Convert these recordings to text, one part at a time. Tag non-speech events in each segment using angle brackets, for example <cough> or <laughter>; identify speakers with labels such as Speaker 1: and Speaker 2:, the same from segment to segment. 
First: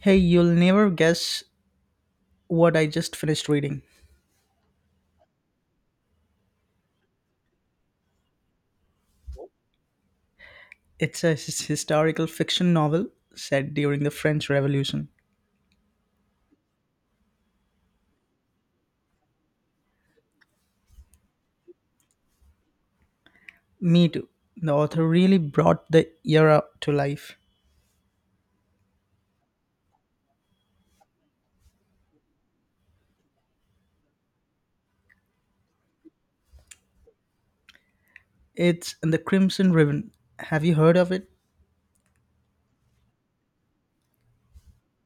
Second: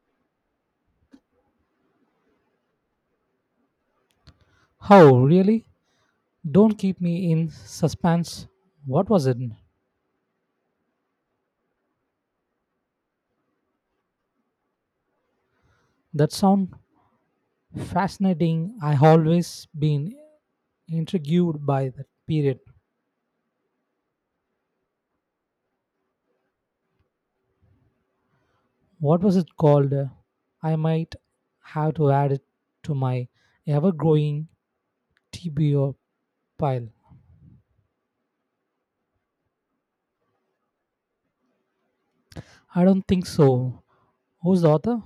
Speaker 1: Hey, you'll never guess what I just finished reading.
Speaker 2: Oh, really? Don't keep me in suspense. What was it?
Speaker 1: It's a historical fiction novel set during the French Revolution.
Speaker 2: That sound fascinating. I always been intrigued by that period.
Speaker 1: Me too. The author really brought the era to life.
Speaker 2: What was it called? I might have to add it to my ever-growing TBO pile.
Speaker 1: It's in The Crimson Ribbon. Have you heard of it?
Speaker 2: I don't think so. Who's the author?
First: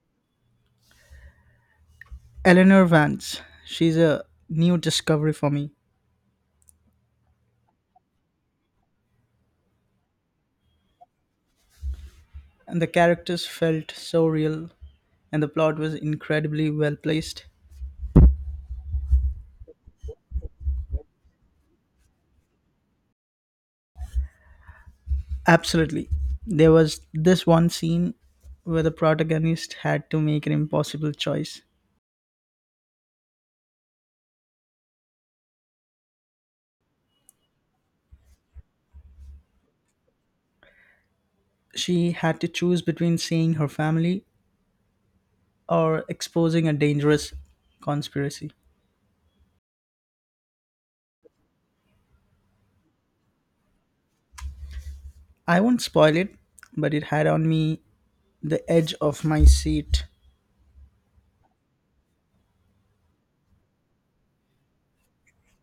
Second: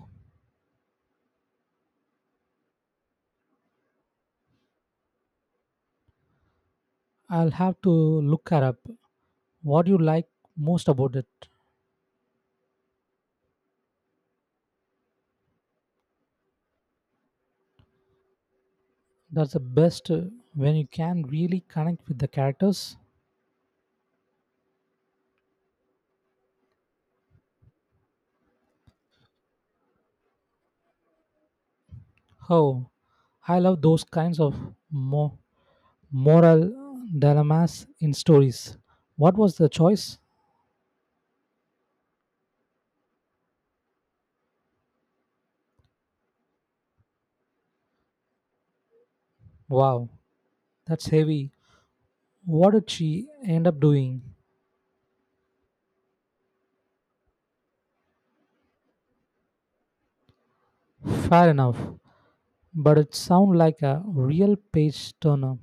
Speaker 1: Eleanor Vance. She's a new discovery for me.
Speaker 2: I'll have to look her up. What do you like most about it?
Speaker 1: And the characters felt so real, and the plot was incredibly well placed.
Speaker 2: That's the best when you can really connect with the characters.
Speaker 1: Absolutely. There was this one scene where the protagonist had to make an impossible choice.
Speaker 2: Oh, I love those kinds of mo- moral dilemmas in stories. What was the choice?
Speaker 1: She had to choose between seeing her family or exposing a dangerous conspiracy.
Speaker 2: Wow, that's heavy. What did she end up doing?
Speaker 1: I won't spoil it, but it had on me the edge of my seat.
Speaker 2: Fair enough, but it sounds like a real page turner.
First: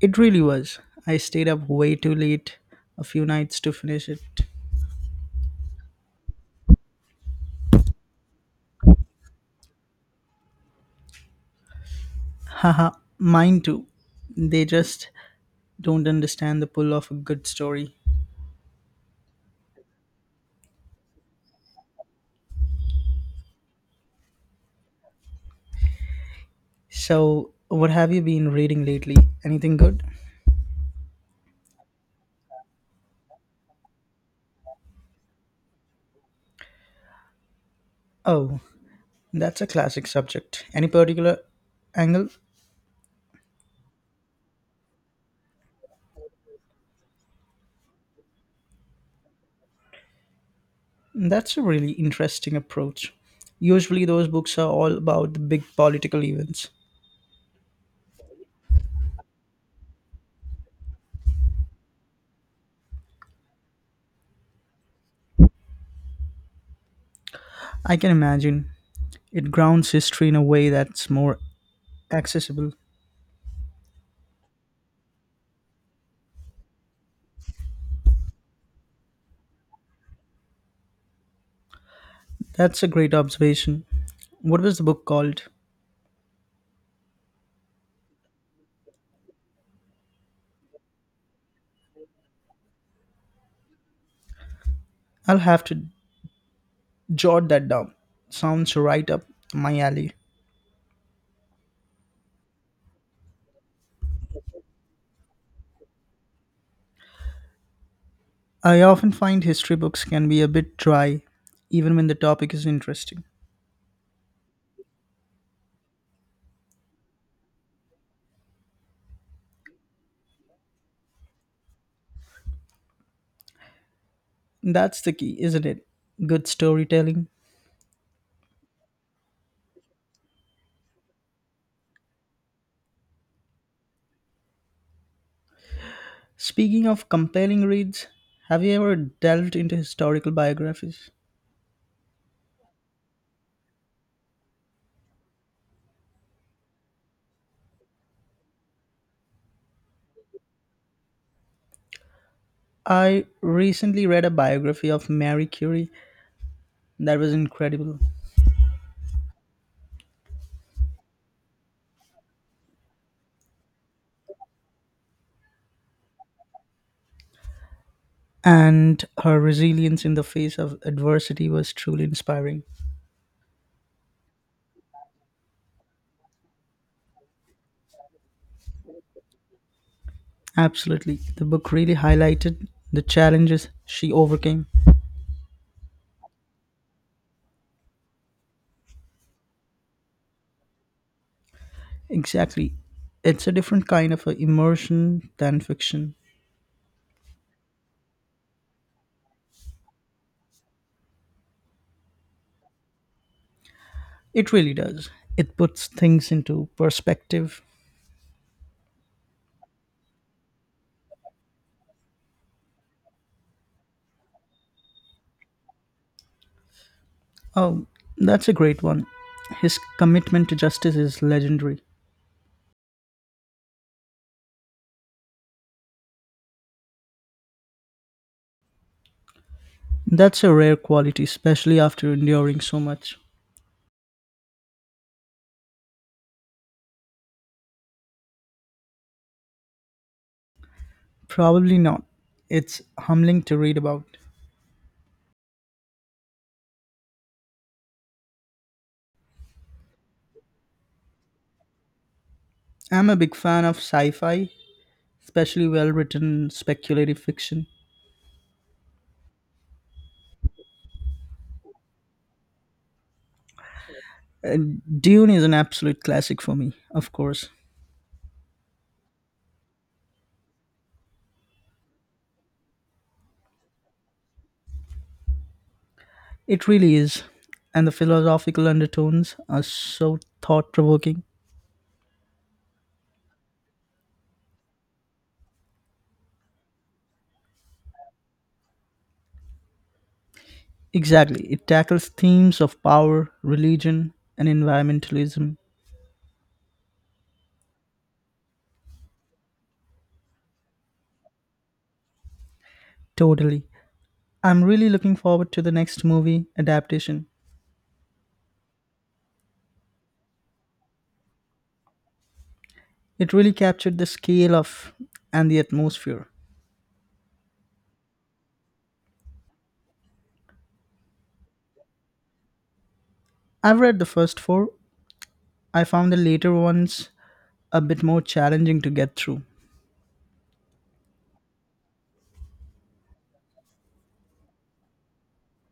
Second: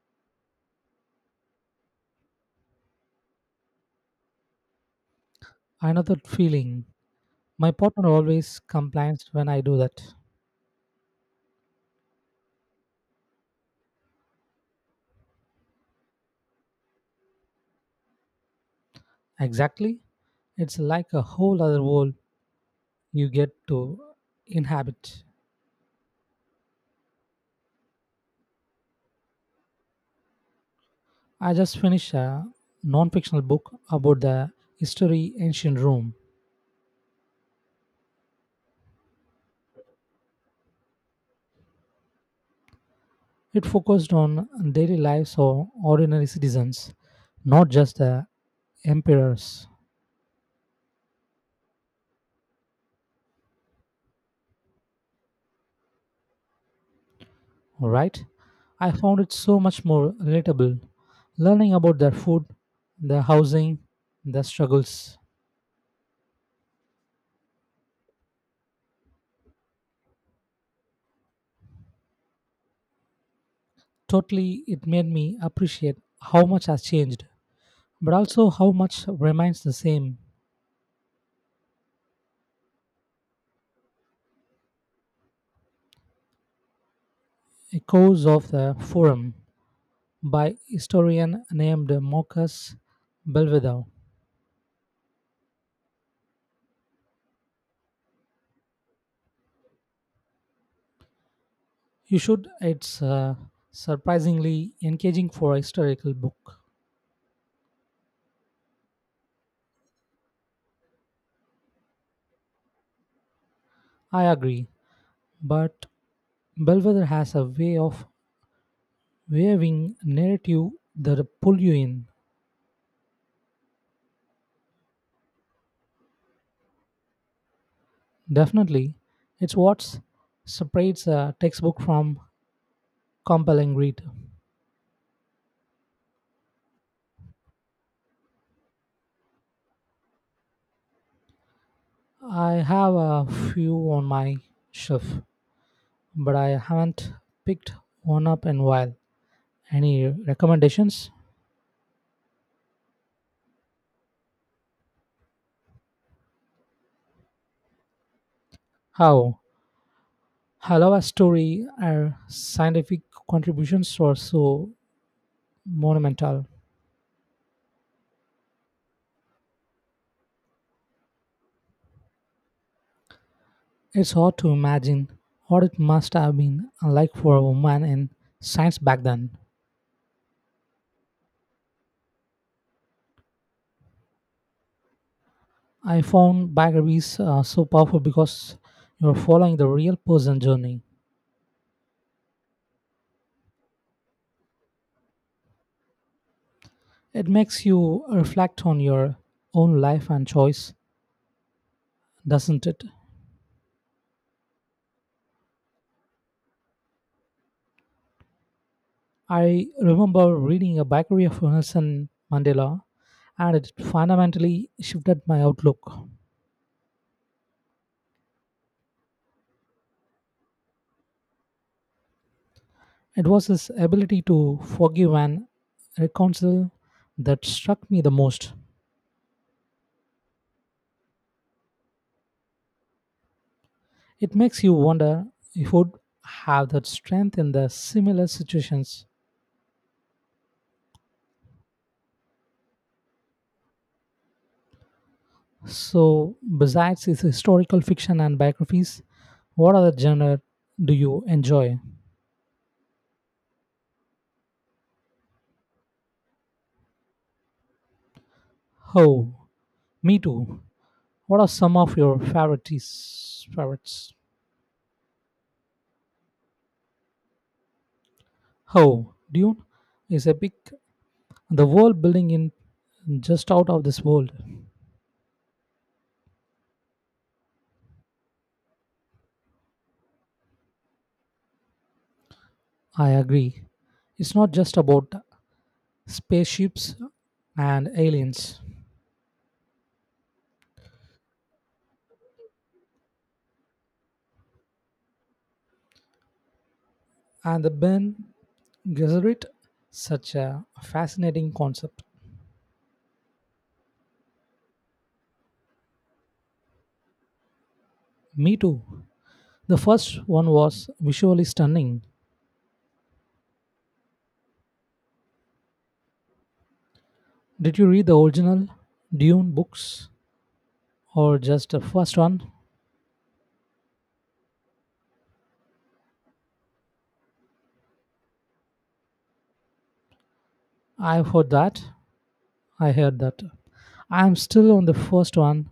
Speaker 1: It really was. I stayed up way too late a few nights to finish it.
Speaker 2: Another feeling. My partner always complains when I do that.
Speaker 1: Haha, mine too. They just don't understand the pull of a good story.
Speaker 2: Exactly. It's like a whole other world you get to inhabit.
Speaker 1: So, what have you been reading lately? Anything good?
Speaker 2: I just finished a non-fictional book about the history ancient Rome.
Speaker 1: Oh, that's a classic subject. Any particular angle?
Speaker 2: It focused on daily lives of ordinary citizens, not just the emperors.
Speaker 1: That's a really interesting approach. Usually, those books are all about the big political events.
Speaker 2: Right? I found it so much more relatable. Learning about their food, their housing, their struggles.
Speaker 1: I can imagine. It grounds history in a way that's more accessible.
Speaker 2: Totally, it made me appreciate how much has changed, but also how much remains the same
Speaker 1: That's a great observation. What was the book called?
Speaker 2: echoes of the forum. By historian named Marcus Belvedere.
Speaker 1: I'll have to jot that down. Sounds right up my alley.
Speaker 2: You should. It's surprisingly engaging for a historical book.
Speaker 1: I often find history books can be a bit dry, even when the topic is interesting.
Speaker 2: I agree, but Belvedere has a way of weaving narrative that pull you in.
Speaker 1: That's the key, isn't it? Good storytelling.
Speaker 2: Definitely, it's what separates a textbook from compelling read.
Speaker 1: Speaking of compelling reads, have you ever delved into historical biographies?
Speaker 2: I have a few on my shelf, but I haven't picked one up in a while. Any recommendations?
Speaker 1: I recently read a biography of Marie Curie that was incredible,
Speaker 2: How? Halawa's story, and scientific contributions were so monumental.
Speaker 1: and her resilience in the face of adversity was truly inspiring.
Speaker 2: It's hard to imagine what it must have been like for a woman in science back then.
Speaker 1: Absolutely. The book really highlighted the challenges she overcame.
Speaker 2: I found biographies so powerful because you're following the real person journey.
Speaker 1: Exactly. It's a different kind of a immersion than fiction.
Speaker 2: It makes you reflect on your own life and choice, doesn't it?
Speaker 1: It really does. It puts things into perspective.
Speaker 2: I remember reading a biography of Nelson Mandela, and it fundamentally shifted my outlook.
Speaker 1: Oh, that's a great one. His commitment to justice is legendary.
Speaker 2: It was his ability to forgive and reconcile that struck me the most.
Speaker 1: That's a rare quality, especially after enduring so much.
Speaker 2: It makes you wonder if would have that strength in the similar situations.
Speaker 1: Probably not. It's humbling to read about.
Speaker 2: So, besides his historical fiction and biographies, what other genre do you enjoy?
Speaker 1: I'm a big fan of sci fi, especially well written speculative fiction.
Speaker 2: Oh, me too. What are some of your favorites? Favorites?
Speaker 1: Uh, Dune is an absolute classic for me, of course.
Speaker 2: Oh, Dune is epic. The world building in just out of this world.
Speaker 1: It really is. And the philosophical undertones are so thought provoking.
Speaker 2: I agree. It's not just about spaceships and aliens.
Speaker 1: Exactly. It tackles themes of power, religion, and environmentalism.
Speaker 2: And the Ben Gesserit, such a fascinating concept.
Speaker 1: Totally. I'm really looking forward to the next movie adaptation.
Speaker 2: Me too. The first one was visually stunning.
Speaker 1: It really captured the scale of and the atmosphere.
Speaker 2: Did you read the original Dune books or just the first one?
Speaker 1: I've read the first four. I found the later ones a bit more challenging to get through.
Speaker 2: I've heard that. I heard that. I'm still on the first one.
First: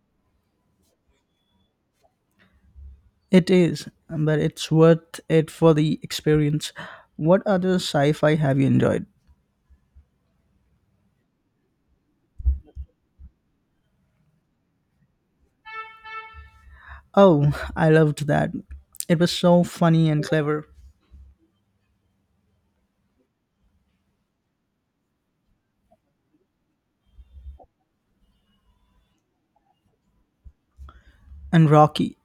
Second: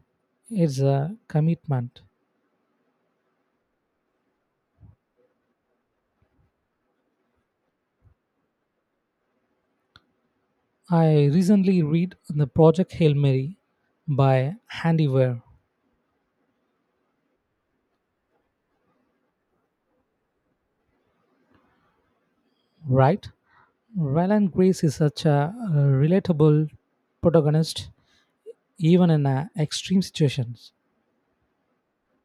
Speaker 2: It's a commitment.
Speaker 1: It is, but it's worth it for the experience. What other sci fi have you enjoyed?
Speaker 2: I recently read the Project Hail Mary by Handy Ware.
Speaker 1: Oh, I loved that. It was so funny and clever.
Speaker 2: Right? Ryland Grace is such a relatable protagonist, even in extreme situations.
Speaker 1: And Rocky.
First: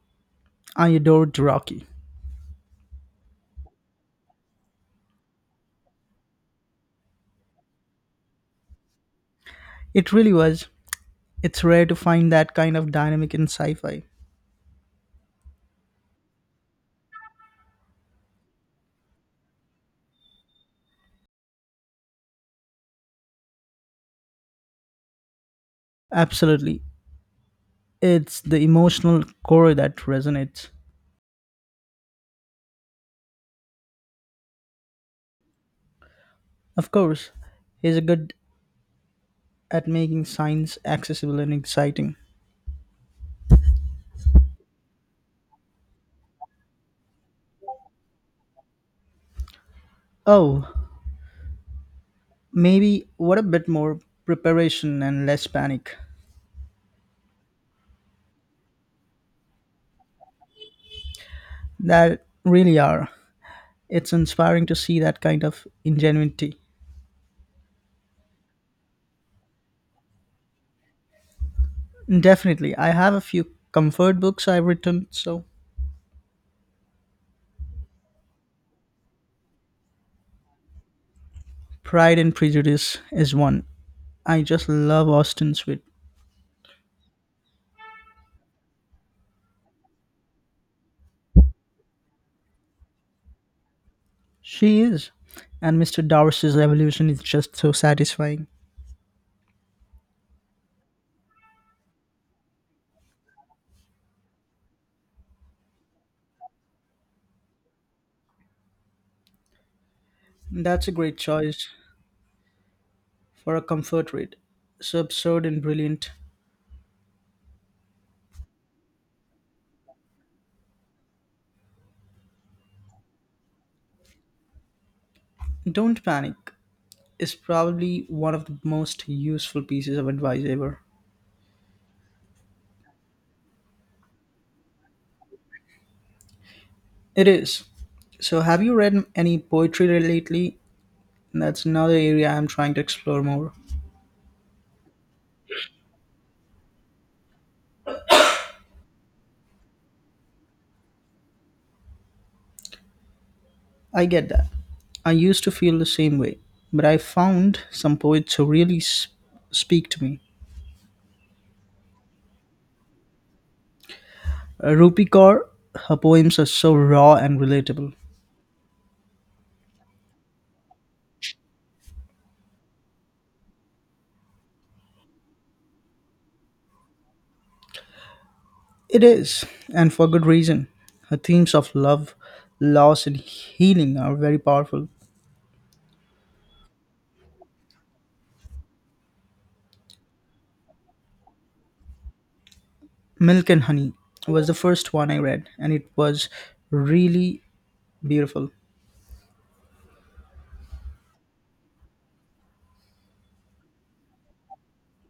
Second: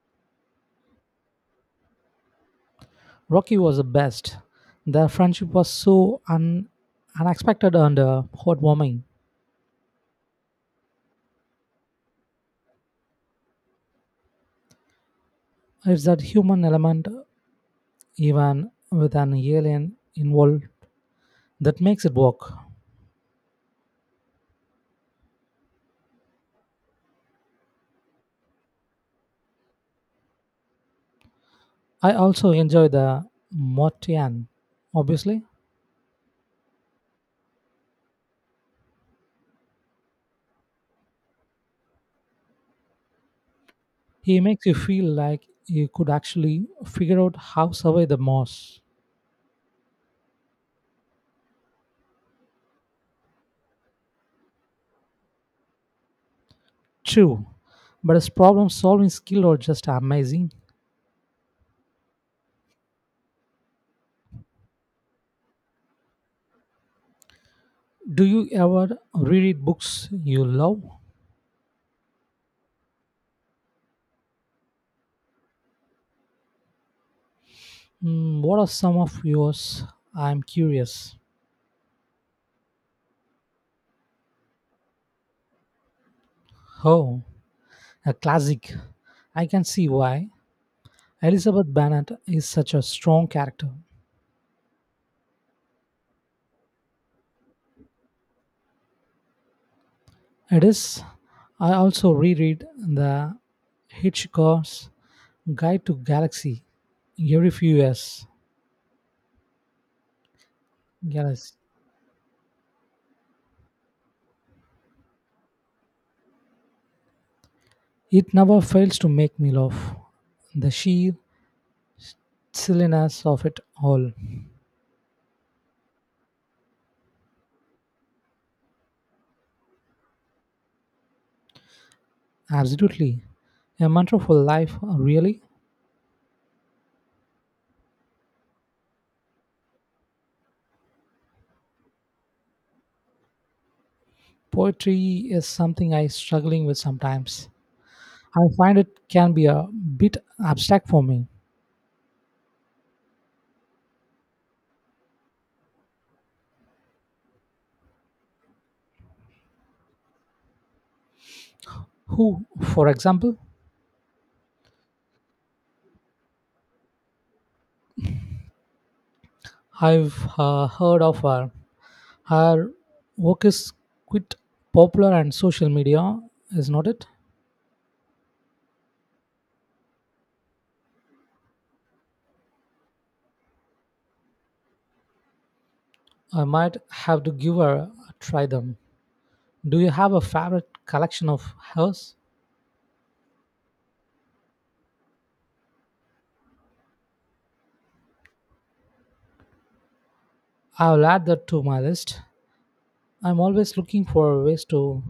Speaker 1: I adored Rocky.
Speaker 2: Rocky was the best. Their friendship was so unexpected and heartwarming.
Speaker 1: It really was. It's rare to find that kind of dynamic in sci fi.
Speaker 2: It's that human element, even with an alien involved, that makes it work.
Speaker 1: Absolutely. It's the emotional core that resonates.
Speaker 2: I also enjoy the Mortian, obviously.
Speaker 1: Of course, he's good at making science accessible and exciting.
Speaker 2: He makes you feel like you could actually figure out how survive the Moss.
Speaker 1: Oh, maybe what a bit more preparation and less panic.
Speaker 2: True, but his problem solving skill are just amazing.
Speaker 1: That really are. It's inspiring to see that kind of ingenuity.
Speaker 2: Do you ever reread books you love?
Speaker 1: Definitely, I have a few comfort books I've written, so
Speaker 2: Mm, what are some of yours? I'm curious.
Speaker 1: Pride and Prejudice is one. I just love Austen Sweet.
Speaker 2: Oh, a classic. I can see why. Elizabeth Bennet is such a strong character.
Speaker 1: She is. And Mr. Darcy's evolution is just so satisfying.
Speaker 2: It is. I also reread the Hitchcock's Guide to Galaxy every few years.
Speaker 1: That's a great
Speaker 2: Galaxy.
Speaker 1: choice for a comfort read. So absurd and brilliant.
Speaker 2: It never fails to make me laugh. The sheer silliness of it all.
Speaker 1: Don't panic is probably one of the most useful pieces of advice ever.
Speaker 2: Absolutely. A mantra for life, really?
Speaker 1: It is. So have you read any poetry lately? That's another area I'm trying to explore more.
Speaker 2: Poetry is something I struggling with sometimes. I find it can be a bit abstract for me.
Speaker 1: I get that. I used to feel the same way, but I found some poets who really speak to me.
Speaker 2: Who, for example,
Speaker 1: Rupi Kaur, her poems are so raw and relatable.
Speaker 2: I've heard of her. Her work is quite popular and social media, is not it?
Speaker 1: It is, and for good reason. Her themes of love, loss, and healing are very powerful.
Speaker 2: I might have to give her a try them. Do you have a favorite collection of hers?
Speaker 1: Milk and Honey was the first one I read, and it was really beautiful.
Speaker 2: I'll add that to my list. I'm always looking for ways to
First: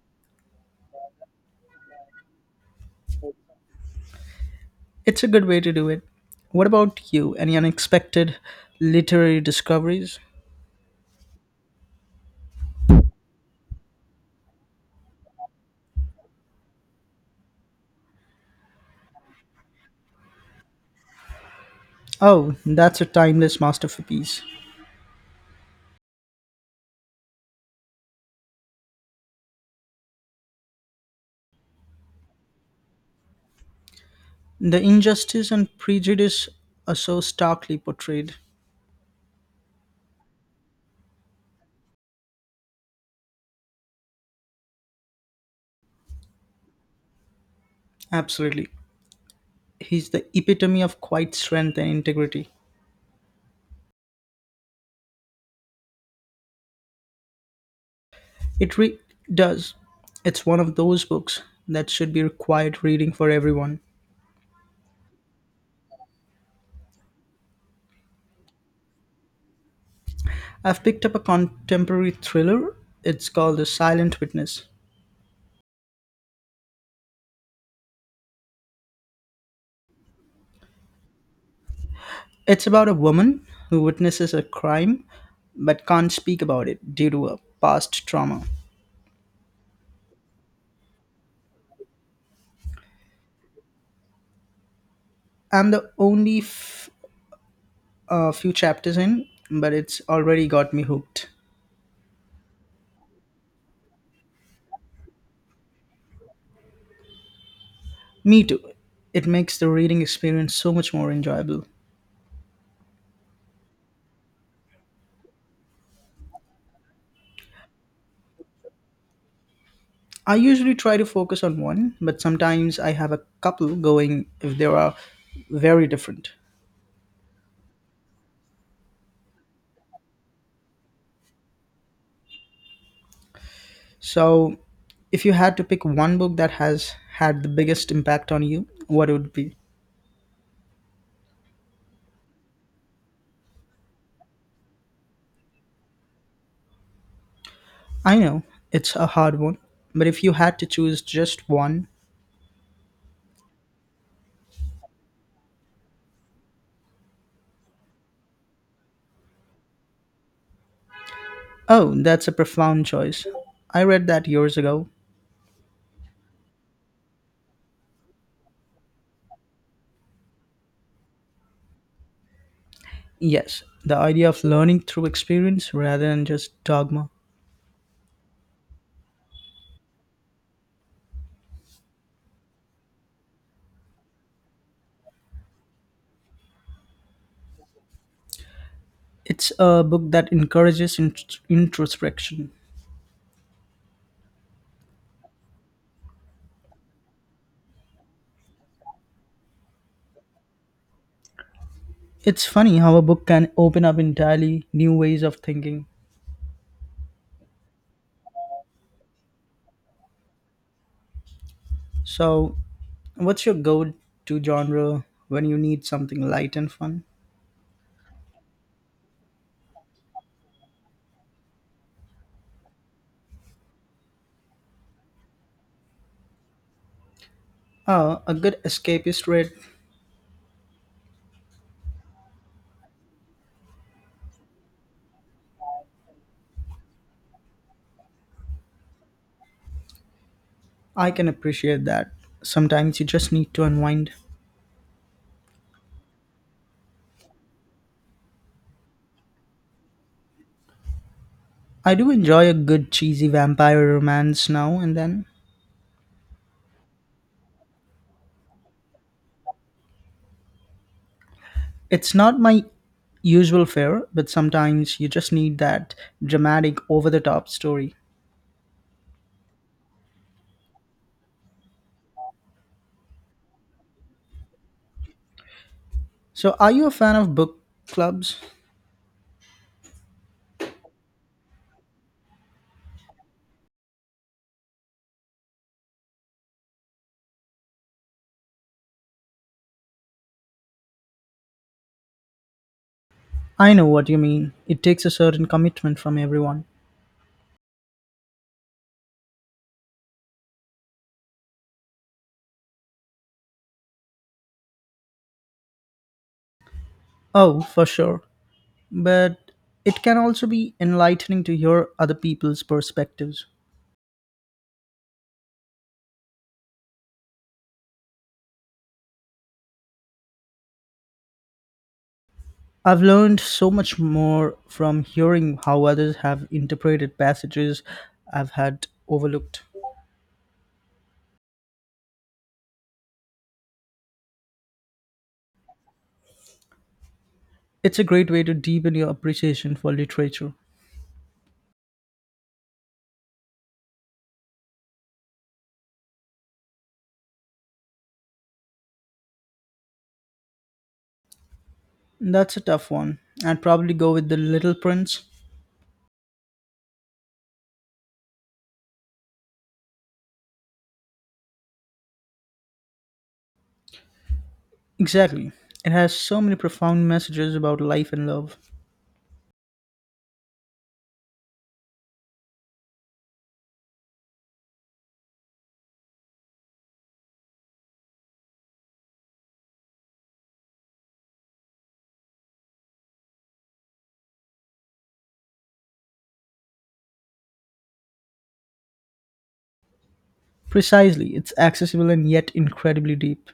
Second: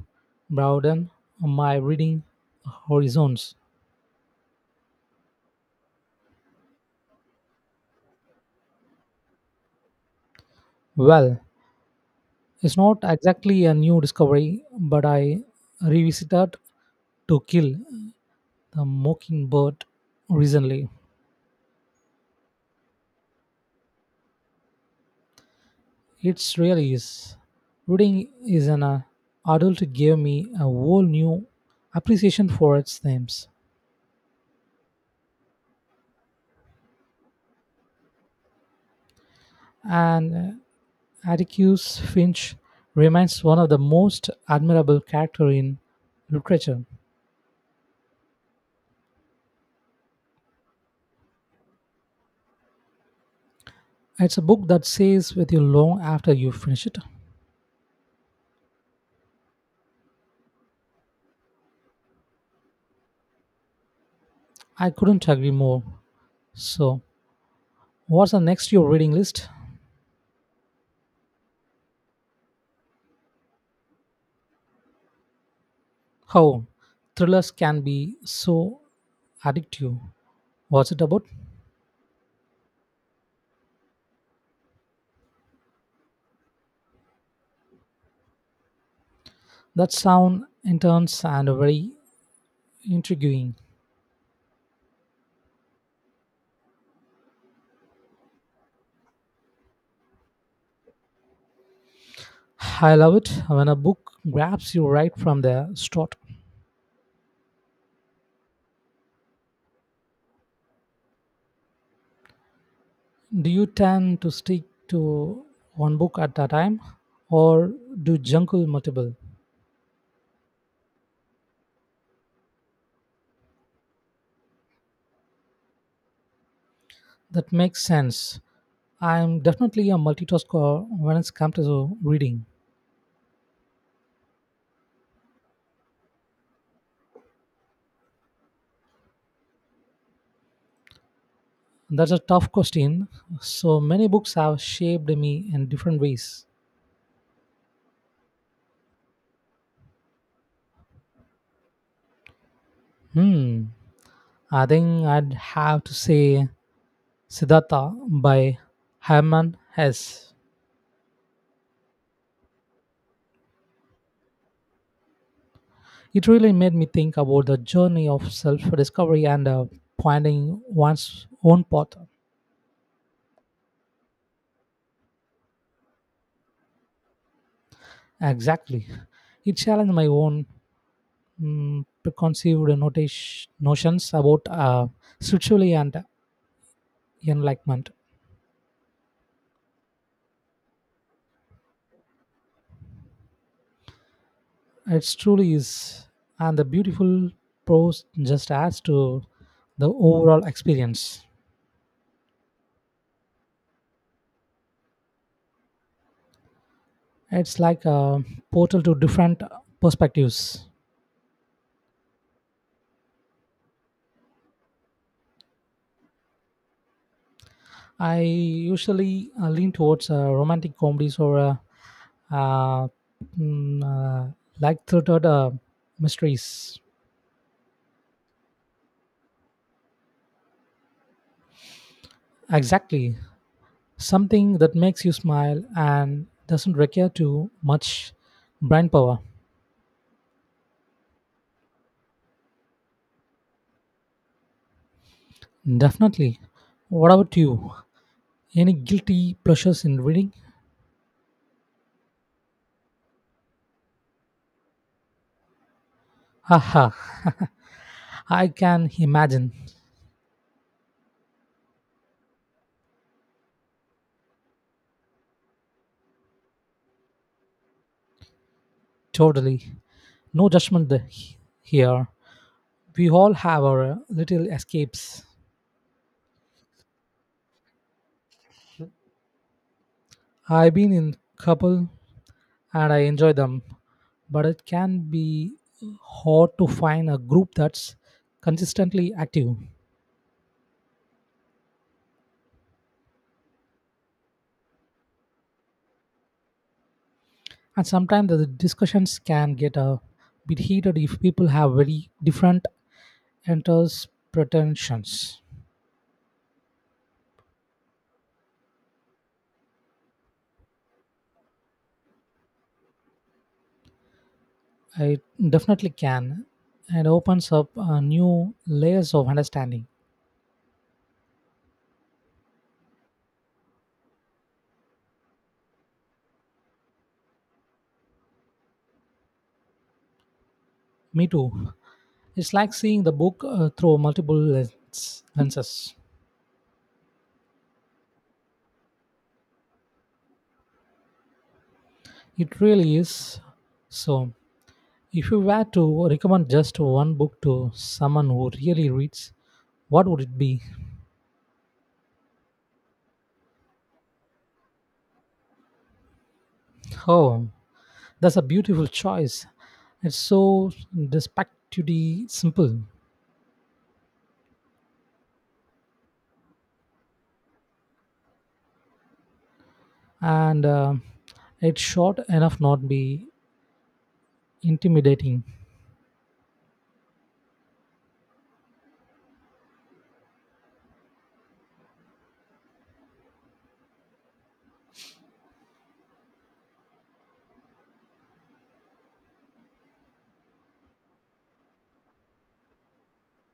Speaker 2: broaden my reading horizons.
Speaker 1: It's a good way to do it. What about you? Any unexpected literary discoveries?
Speaker 2: Well, it's not exactly a new discovery, but I revisited To Kill the Mockingbird recently.
Speaker 1: Oh, that's a timeless masterpiece.
Speaker 2: It's really is. Reading is an adult gave me a whole new appreciation for its themes.
Speaker 1: The injustice and prejudice are so starkly portrayed.
Speaker 2: And Atticus Finch remains one of the most admirable characters in literature.
Speaker 1: Absolutely. He's the epitome of quiet strength and integrity.
Speaker 2: It's a book that stays with you long after you finish it.
Speaker 1: It does. It's one of those books that should be required reading for everyone.
Speaker 2: I couldn't agree more. So, what's the next your reading list?
Speaker 1: I've picked up a contemporary thriller. It's called The Silent Witness.
Speaker 2: How thrillers can be so addictive. What's it about?
Speaker 1: It's about a woman who witnesses a crime but can't speak about it due to a past trauma.
Speaker 2: That sound intense and very intriguing.
Speaker 1: I'm the only few chapters in, but it's already got me hooked.
Speaker 2: I love it when a book grabs you right from the start.
Speaker 1: Me too. It makes the reading experience so much more enjoyable.
Speaker 2: Do you tend to stick to one book at a time or do you juggle multiple?
Speaker 1: I usually try to focus on one, but sometimes I have a couple going if they are very different.
Speaker 2: That makes sense. I'm definitely a multitasker when it comes to reading.
Speaker 1: So, if you had to pick one book that has had the biggest impact on you, what would it be?
Speaker 2: That's a tough question. So many books have shaped me in different ways.
Speaker 1: I know it's a hard one, but if you had to choose just one,
Speaker 2: Hmm. I think I'd have to say Siddhartha by Herman Hesse.
Speaker 1: oh, that's a profound choice. I read that years ago.
Speaker 2: It really made me think about the journey of self discovery and finding one's own path.
Speaker 1: Yes, the idea of learning through experience rather than just dogma.
Speaker 2: Exactly. It challenged my own preconceived notions about spirituality and enlightenment.
Speaker 1: It's a book that encourages introspection.
Speaker 2: It truly is, and the beautiful prose just adds to the overall experience.
Speaker 1: It's funny how a book can open up entirely new ways of thinking.
Speaker 2: It's like a portal to different perspectives.
Speaker 1: So, what's your go to genre when you need something light and fun?
Speaker 2: I usually lean towards romantic comedies or uh, mm, uh, light-hearted mysteries.
Speaker 1: Oh, a good escapist read.
Speaker 2: Exactly, something that makes you smile and doesn't require too much brain power.
Speaker 1: I can appreciate that. Sometimes you just need to unwind.
Speaker 2: Definitely. What about you? Any guilty pleasures in reading?
Speaker 1: I do enjoy a good cheesy vampire romance now and then.
Speaker 2: Haha. <laughs> I can imagine.
Speaker 1: It's not my usual fare, but sometimes you just need that dramatic, over the top story.
Speaker 2: Totally. No judgment here. We all have our little escapes.
Speaker 1: So, are you a fan of book clubs?
Speaker 2: I've been in couple and I enjoy them, but it can be hard to find a group that's consistently active.
Speaker 1: I know what you mean. It takes a certain commitment from everyone.
Speaker 2: And sometimes the discussions can get a bit heated if people have very different interpretations.
Speaker 1: Oh, for sure. But it can also be enlightening to hear other people's perspectives.
Speaker 2: It definitely can, and opens up new layers of understanding.
Speaker 1: I've learned so much more from hearing how others have interpreted passages I've had overlooked.
Speaker 2: Me too. It's like seeing the book through multiple lenses.
Speaker 1: It's a great way to deepen your appreciation for literature.
Speaker 2: It really is. So, if you were to recommend just one book to someone who really reads, what would it be?
Speaker 1: That's a tough one. I'd probably go with The Little Prince.
Speaker 2: Oh, that's a beautiful choice. It's so despectively simple,
Speaker 1: Exactly. It has so many profound messages about life and love.
Speaker 2: and it's short enough not be intimidating.
Speaker 1: Precisely, it's accessible and yet incredibly deep.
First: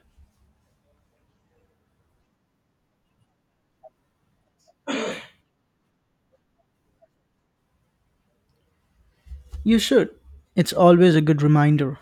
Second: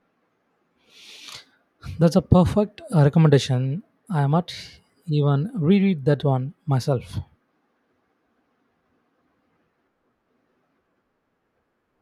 Speaker 2: That's a perfect recommendation. I might even reread that one myself.
Speaker 1: You should. It's always a good reminder.